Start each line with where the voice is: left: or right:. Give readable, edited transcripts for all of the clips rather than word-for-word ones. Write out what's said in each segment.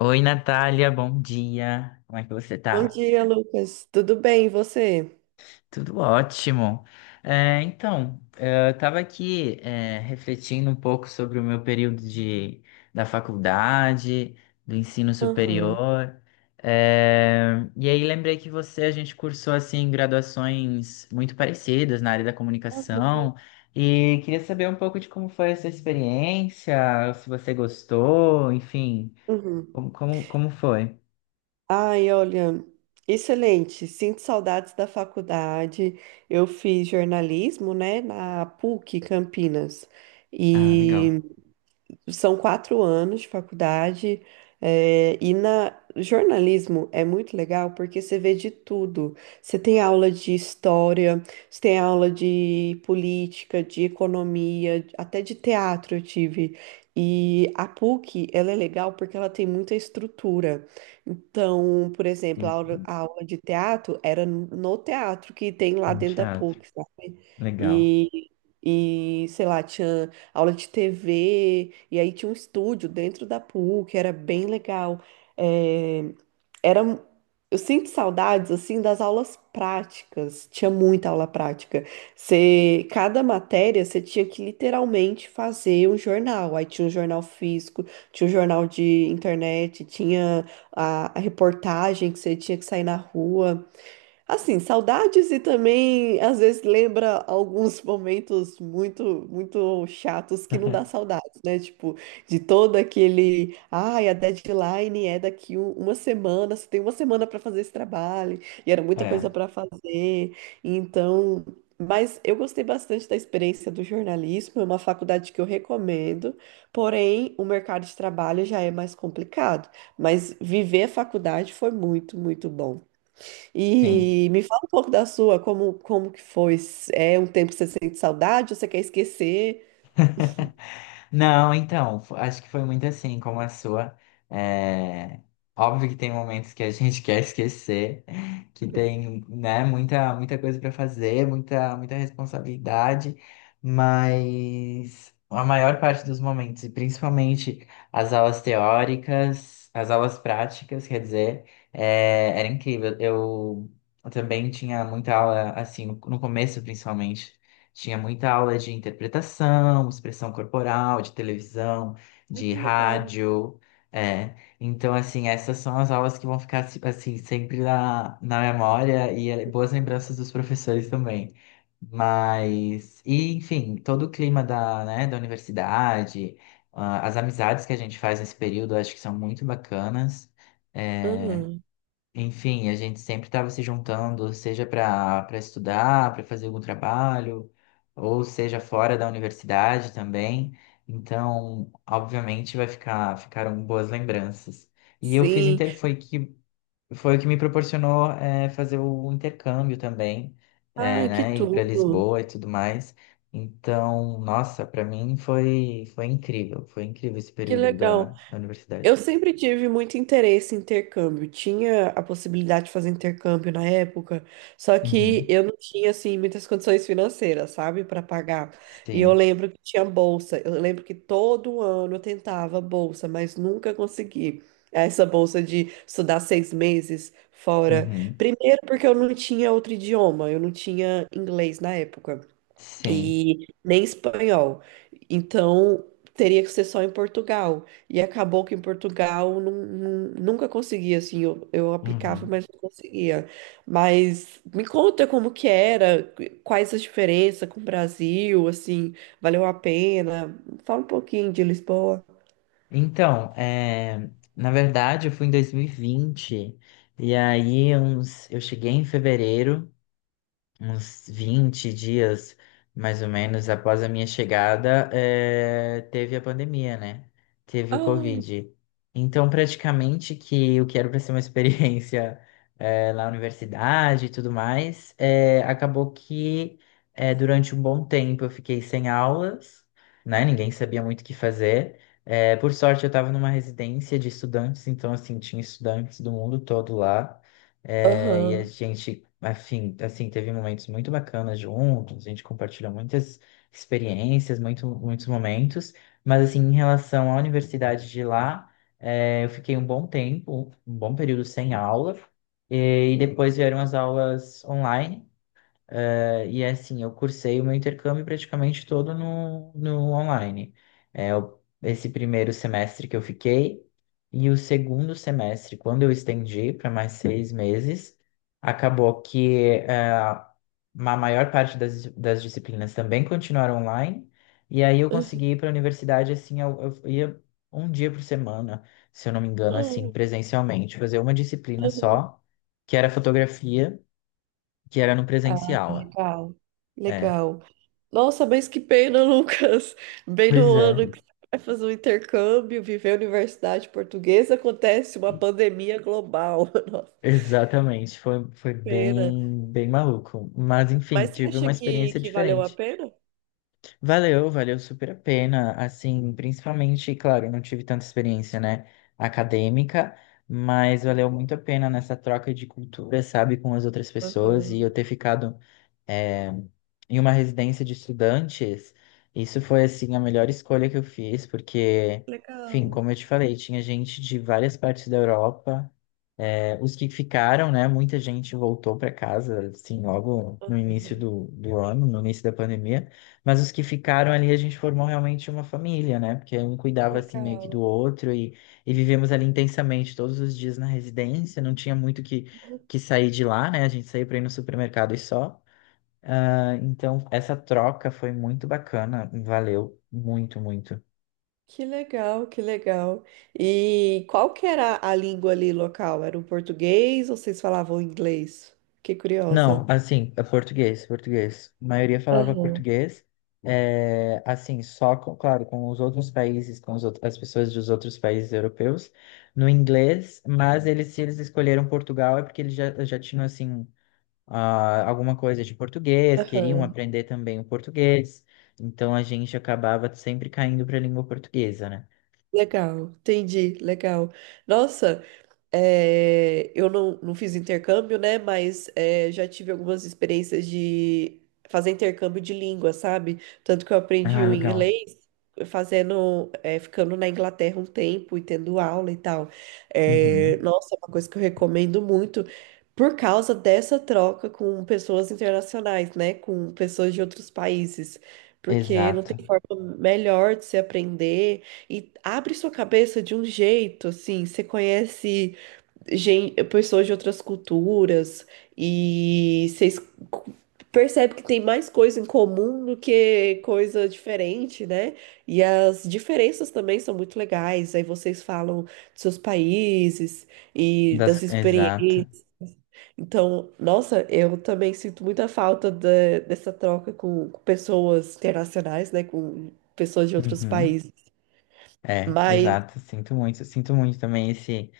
left: Oi, Natália, bom dia. Como é que você
right: Bom
left: tá?
right: dia, Lucas. Tudo bem, e você?
left: Tudo ótimo. É, então, é, eu estava aqui, é, refletindo um pouco sobre o meu período da faculdade, do ensino
right: Aham.
left: superior. É, e aí lembrei que a gente cursou assim graduações muito parecidas na área da
right: Uhum.
left: comunicação. E queria saber um pouco de como foi essa experiência, se você gostou, enfim,
right: Uhum.
left: como foi?
right: Ai, olha, excelente. Sinto saudades da faculdade. Eu fiz jornalismo, né, na PUC Campinas.
left: Ah, legal.
right: E São 4 anos de faculdade, e na jornalismo é muito legal porque você vê de tudo. Você tem aula de história, você tem aula de política, de economia, até de teatro eu tive. E a PUC, ela é legal porque ela tem muita estrutura. Então, por exemplo, a aula,
left: Uhum.
right: a aula de teatro era no teatro que tem lá
left: No
right: dentro da
left: teatro.
right: PUC, sabe?
left: Legal.
right: E, e sei lá, tinha aula de TV, e aí tinha um estúdio dentro da PUC, era bem legal. É, era, eu sinto saudades, assim, das aulas práticas, tinha muita aula prática. Você, cada matéria, você tinha que literalmente fazer um jornal, aí tinha um jornal físico, tinha um jornal de internet, tinha a reportagem que você tinha que sair na rua. Assim, saudades, e também às vezes lembra alguns momentos muito, muito chatos que não dá saudades, né? Tipo, de todo aquele, ai, a deadline é daqui uma semana, você tem uma semana para fazer esse trabalho, e era muita coisa
left: É,
right: para fazer. Então, mas eu gostei bastante da experiência do jornalismo, é uma faculdade que eu recomendo, porém, o mercado de trabalho já é mais complicado, mas viver a faculdade foi muito, muito bom.
left: tem.
right: E me fala um pouco da sua. Como que foi? É um tempo que você sente saudade ou você quer esquecer?
left: Não, então, acho que foi muito assim como a sua. É, óbvio que tem momentos que a gente quer esquecer, que tem, né, muita, muita coisa para fazer, muita, muita responsabilidade, mas a maior parte dos momentos, e principalmente as aulas teóricas, as aulas práticas, quer dizer, é, era incrível. Eu também tinha muita aula, assim, no começo, principalmente. Tinha muita aula de interpretação, expressão corporal, de televisão,
right: Ai,
left: de
right: que legal.
left: rádio. É. Então, assim, essas são as aulas que vão ficar, assim, sempre na memória e boas lembranças dos professores também. Mas, enfim, todo o clima da, né, da universidade, ah, as amizades que a gente faz nesse período, eu acho que são muito bacanas. É.
right: Aham.
left: Enfim, a gente sempre estava se juntando, seja para estudar, para fazer algum trabalho, ou seja fora da universidade também. Então, obviamente, vai ficar ficaram boas lembranças. E eu fiz
right: Sim.
left: inter foi que foi o que me proporcionou é, fazer o intercâmbio também, é,
right: Ai, que
left: né, ir para
right: tudo.
left: Lisboa e tudo mais. Então, nossa, para mim foi incrível, foi incrível esse
right: Que
left: período
right: legal.
left: da
right: Eu
left: universidade.
right: sempre tive muito interesse em intercâmbio. Tinha a possibilidade de fazer intercâmbio na época, só que
left: Uhum.
right: eu não tinha assim muitas condições financeiras, sabe, para pagar. E eu
left: Sim.
right: lembro que tinha bolsa. Eu lembro que todo ano eu tentava bolsa, mas nunca consegui. Essa bolsa de estudar 6 meses fora.
left: Uhum.
right: Primeiro, porque eu não tinha outro idioma, eu não tinha inglês na época
left: Sim.
right: e nem espanhol. Então, teria que ser só em Portugal. E acabou que em Portugal nunca conseguia, assim, eu aplicava,
left: Uhum.
right: mas não conseguia. Mas me conta como que era, quais as diferenças com o Brasil, assim, valeu a pena? Fala um pouquinho de Lisboa.
left: Então, é, na verdade, eu fui em 2020 e aí uns, eu cheguei em fevereiro, uns 20 dias, mais ou menos, após a minha chegada, teve a pandemia, né? Teve o
right: Ai,
left: Covid. Então, praticamente que o que era para ser uma experiência, na universidade e tudo mais, acabou que, durante um bom tempo eu fiquei sem aulas, né? Ninguém sabia muito o que fazer. Por sorte, eu estava numa residência de estudantes, então, assim, tinha estudantes do mundo todo lá. É, e a
right: aham.
left: gente, afim, assim, teve momentos muito bacanas juntos, a gente compartilhou muitas experiências, muitos momentos, mas assim, em relação à universidade de lá, é, eu fiquei um bom tempo, um bom período sem aula, e depois vieram as aulas online, e é assim, eu cursei o meu intercâmbio praticamente todo no online. É, esse primeiro semestre que eu fiquei, e o segundo semestre, quando eu estendi para mais 6 meses, acabou que é, a maior parte das disciplinas também continuaram online, e aí eu consegui ir para a universidade, assim, eu ia um dia por semana, se eu não me engano, assim, presencialmente, fazer uma disciplina só, que era fotografia, que era no
right: Ah,
left: presencial.
right: legal,
left: É.
right: legal. Nossa, mas que pena, Lucas. Bem no
left: Pois é,
right: ano que você vai fazer um intercâmbio, viver a universidade portuguesa, acontece uma pandemia global. Nossa,
left: exatamente. Foi
right: pena.
left: bem, bem maluco. Mas, enfim,
right: Mas você
left: tive
right: acha
left: uma
right: que,
left: experiência
right: que valeu a
left: diferente.
right: pena?
left: Valeu, valeu super a pena. Assim, principalmente, claro, eu não tive tanta experiência, né, acadêmica, mas valeu muito a pena nessa troca de cultura, sabe, com as outras pessoas
right: Aham,
left: e eu ter ficado eh, em uma residência de estudantes, isso foi assim a melhor escolha que eu fiz, porque, enfim,
right: legal.
left: como eu te falei, tinha gente de várias partes da Europa. Os que ficaram, né? Muita gente voltou para casa, assim, logo no início
right: Aham,
left: do ano, no início da pandemia. Mas os que ficaram ali, a gente formou realmente uma família, né? Porque um cuidava, assim, meio que do
right: legal.
left: outro e vivemos ali intensamente todos os dias na residência. Não tinha muito que sair de lá, né? A gente saía para ir no supermercado e só. Ah, então, essa troca foi muito bacana. Valeu muito, muito.
right: Que legal, que legal. E qual que era a língua ali local? Era o português ou vocês falavam inglês? Fiquei
left: Não,
right: curiosa.
left: assim, é português, português. A maioria falava
right: Aham,
left: português. É, assim, só, com, claro, com os outros países, as pessoas dos outros países europeus, no inglês, mas se eles escolheram Portugal é porque eles já tinham, assim, ah, alguma coisa de português, queriam
right: aham.
left: aprender também o português, então a gente acabava sempre caindo para a língua portuguesa, né?
right: Legal, entendi, legal. Nossa, eu não fiz intercâmbio, né? Mas já tive algumas experiências de fazer intercâmbio de língua, sabe? Tanto que eu aprendi
left: Ah,
right: o
left: legal.
right: inglês fazendo, ficando na Inglaterra um tempo e tendo aula e tal.
left: Uhum.
right: Nossa, é uma coisa que eu recomendo muito por causa dessa troca com pessoas internacionais, né? Com pessoas de outros países. Porque não
left: Exato.
right: tem forma melhor de se aprender, e abre sua cabeça de um jeito, assim, você conhece pessoas de outras culturas e vocês percebem que tem mais coisa em comum do que coisa diferente, né? E as diferenças também são muito legais. Aí vocês falam dos seus países e das
left: Exato.
right: experiências. Então, nossa, eu também sinto muita falta dessa troca com pessoas internacionais, né? Com pessoas de outros
left: Uhum.
right: países.
left: É,
right: Mas,
left: exato. Sinto muito também esse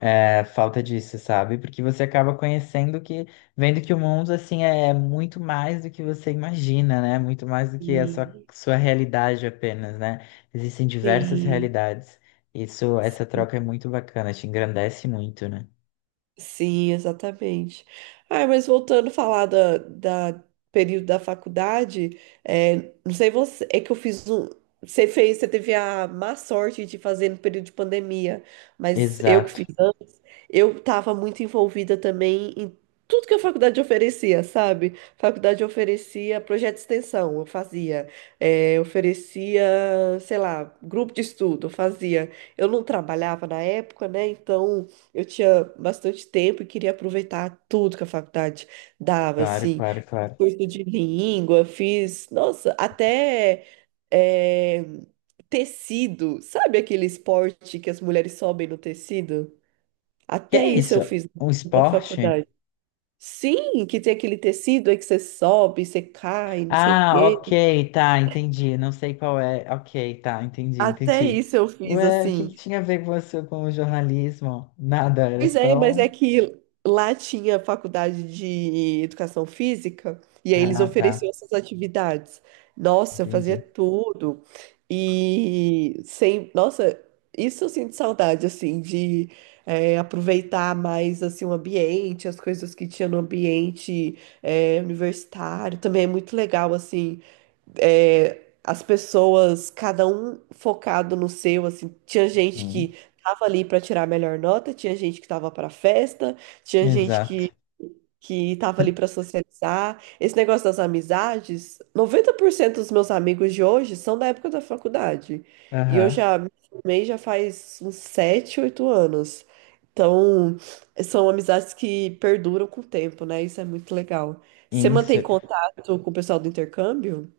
left: é, falta disso, sabe? Porque você acaba vendo que o mundo assim é muito mais do que você imagina, né? Muito mais do que a sua,
right: sim,
left: sua realidade apenas, né? Existem diversas
right: sim.
left: realidades. Isso, essa troca é muito bacana, te engrandece muito, né?
right: Sim, exatamente. Ah, mas voltando a falar da, da período da faculdade, não sei você, é que eu fiz um. Você fez, você teve a má sorte de fazer no período de pandemia, mas eu que
left: Exato.
right: fiz, eu estava muito envolvida também em tudo que a faculdade oferecia, sabe? A faculdade oferecia projeto de extensão, eu fazia. Oferecia, sei lá, grupo de estudo, eu fazia. Eu não trabalhava na época, né? Então eu tinha bastante tempo e queria aproveitar tudo que a faculdade dava,
left: Claro,
right: assim.
left: claro, claro.
right: Curso de língua, fiz, nossa, até. eh, Tecido, sabe aquele esporte que as mulheres sobem no tecido?
left: Que
right: Até
left: é
right: isso
left: isso?
right: eu fiz
left: Um
right: da
left: esporte?
right: faculdade. Sim, que tem aquele tecido aí que você sobe, você cai, não sei o
left: Ah,
right: quê.
left: ok, tá, entendi. Não sei qual é. Ok, tá, entendi,
right: Até
left: entendi.
right: isso eu fiz,
left: Ué, o que
right: assim.
left: que tinha a ver com você com o jornalismo? Nada, era
right: Pois é, mas
left: só.
right: é que lá tinha faculdade de educação física e aí eles
left: Ah, tá,
right: ofereciam essas atividades. Nossa, eu fazia
left: entendi.
right: tudo. E sem, nossa, isso eu sinto saudade, assim, de aproveitar mais assim o ambiente, as coisas que tinha no ambiente universitário. Também é muito legal assim, as pessoas, cada um focado no seu, assim, tinha gente
left: Uhum.
right: que tava ali para tirar a melhor nota, tinha gente que tava para festa, tinha gente
left: Exato.
right: que tava ali para socializar. Esse negócio das amizades, 90% dos meus amigos de hoje são da época da faculdade. E eu
left: Aham.
right: já me formei já faz uns 7 8 anos. Então, são amizades que perduram com o tempo, né? Isso é muito legal. Você
left: Isso.
right: mantém contato com o pessoal do intercâmbio?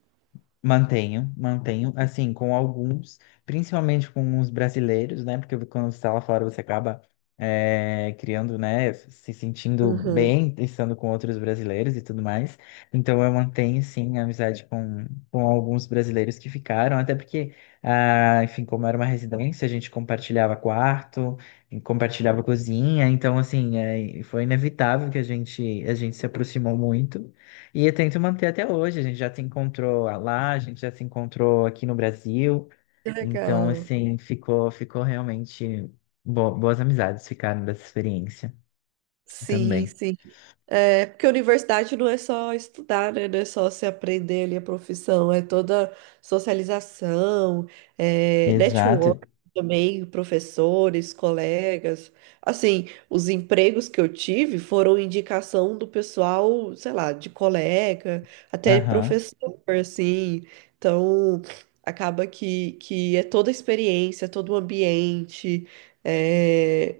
left: Mantenho, mantenho, assim, com alguns, principalmente com os brasileiros, né? Porque quando você está lá fora, você acaba criando, né? Se sentindo bem, estando com outros brasileiros e tudo mais. Então, eu mantenho, sim, a amizade com alguns brasileiros que ficaram, até porque, ah, enfim, como era uma residência, a gente compartilhava quarto, e compartilhava cozinha, então, assim, foi inevitável que a gente se aproximou muito. E eu tento manter até hoje. A gente já se encontrou lá, a gente já se encontrou aqui no Brasil.
right: Que
left: Então,
right: legal.
left: assim, ficou realmente boas amizades ficaram dessa experiência
right: Sim,
left: também.
right: sim. Porque a universidade não é só estudar, né? Não é só se aprender ali a profissão, é toda socialização,
left: Exato.
right: network também, professores, colegas. Assim, os empregos que eu tive foram indicação do pessoal, sei lá, de colega, até
left: Aham,
right: professor, assim. Então, acaba que, é toda a experiência, todo o ambiente. É,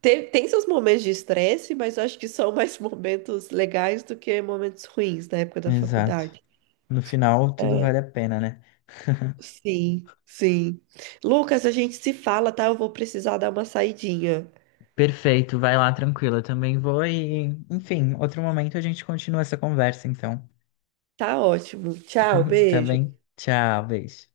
right: tem seus momentos de estresse, mas eu acho que são mais momentos legais do que momentos ruins na época da
left: exato.
right: faculdade.
left: No final, tudo vale a pena, né?
right: Sim, sim. Lucas, a gente se fala, tá? Eu vou precisar dar uma saidinha.
left: Perfeito, vai lá tranquila. Eu também vou e, enfim, outro momento a gente continua essa conversa, então.
right: Tá ótimo. Tchau,
left: Tá
right: beijo.
left: bem? Tchau, beijo.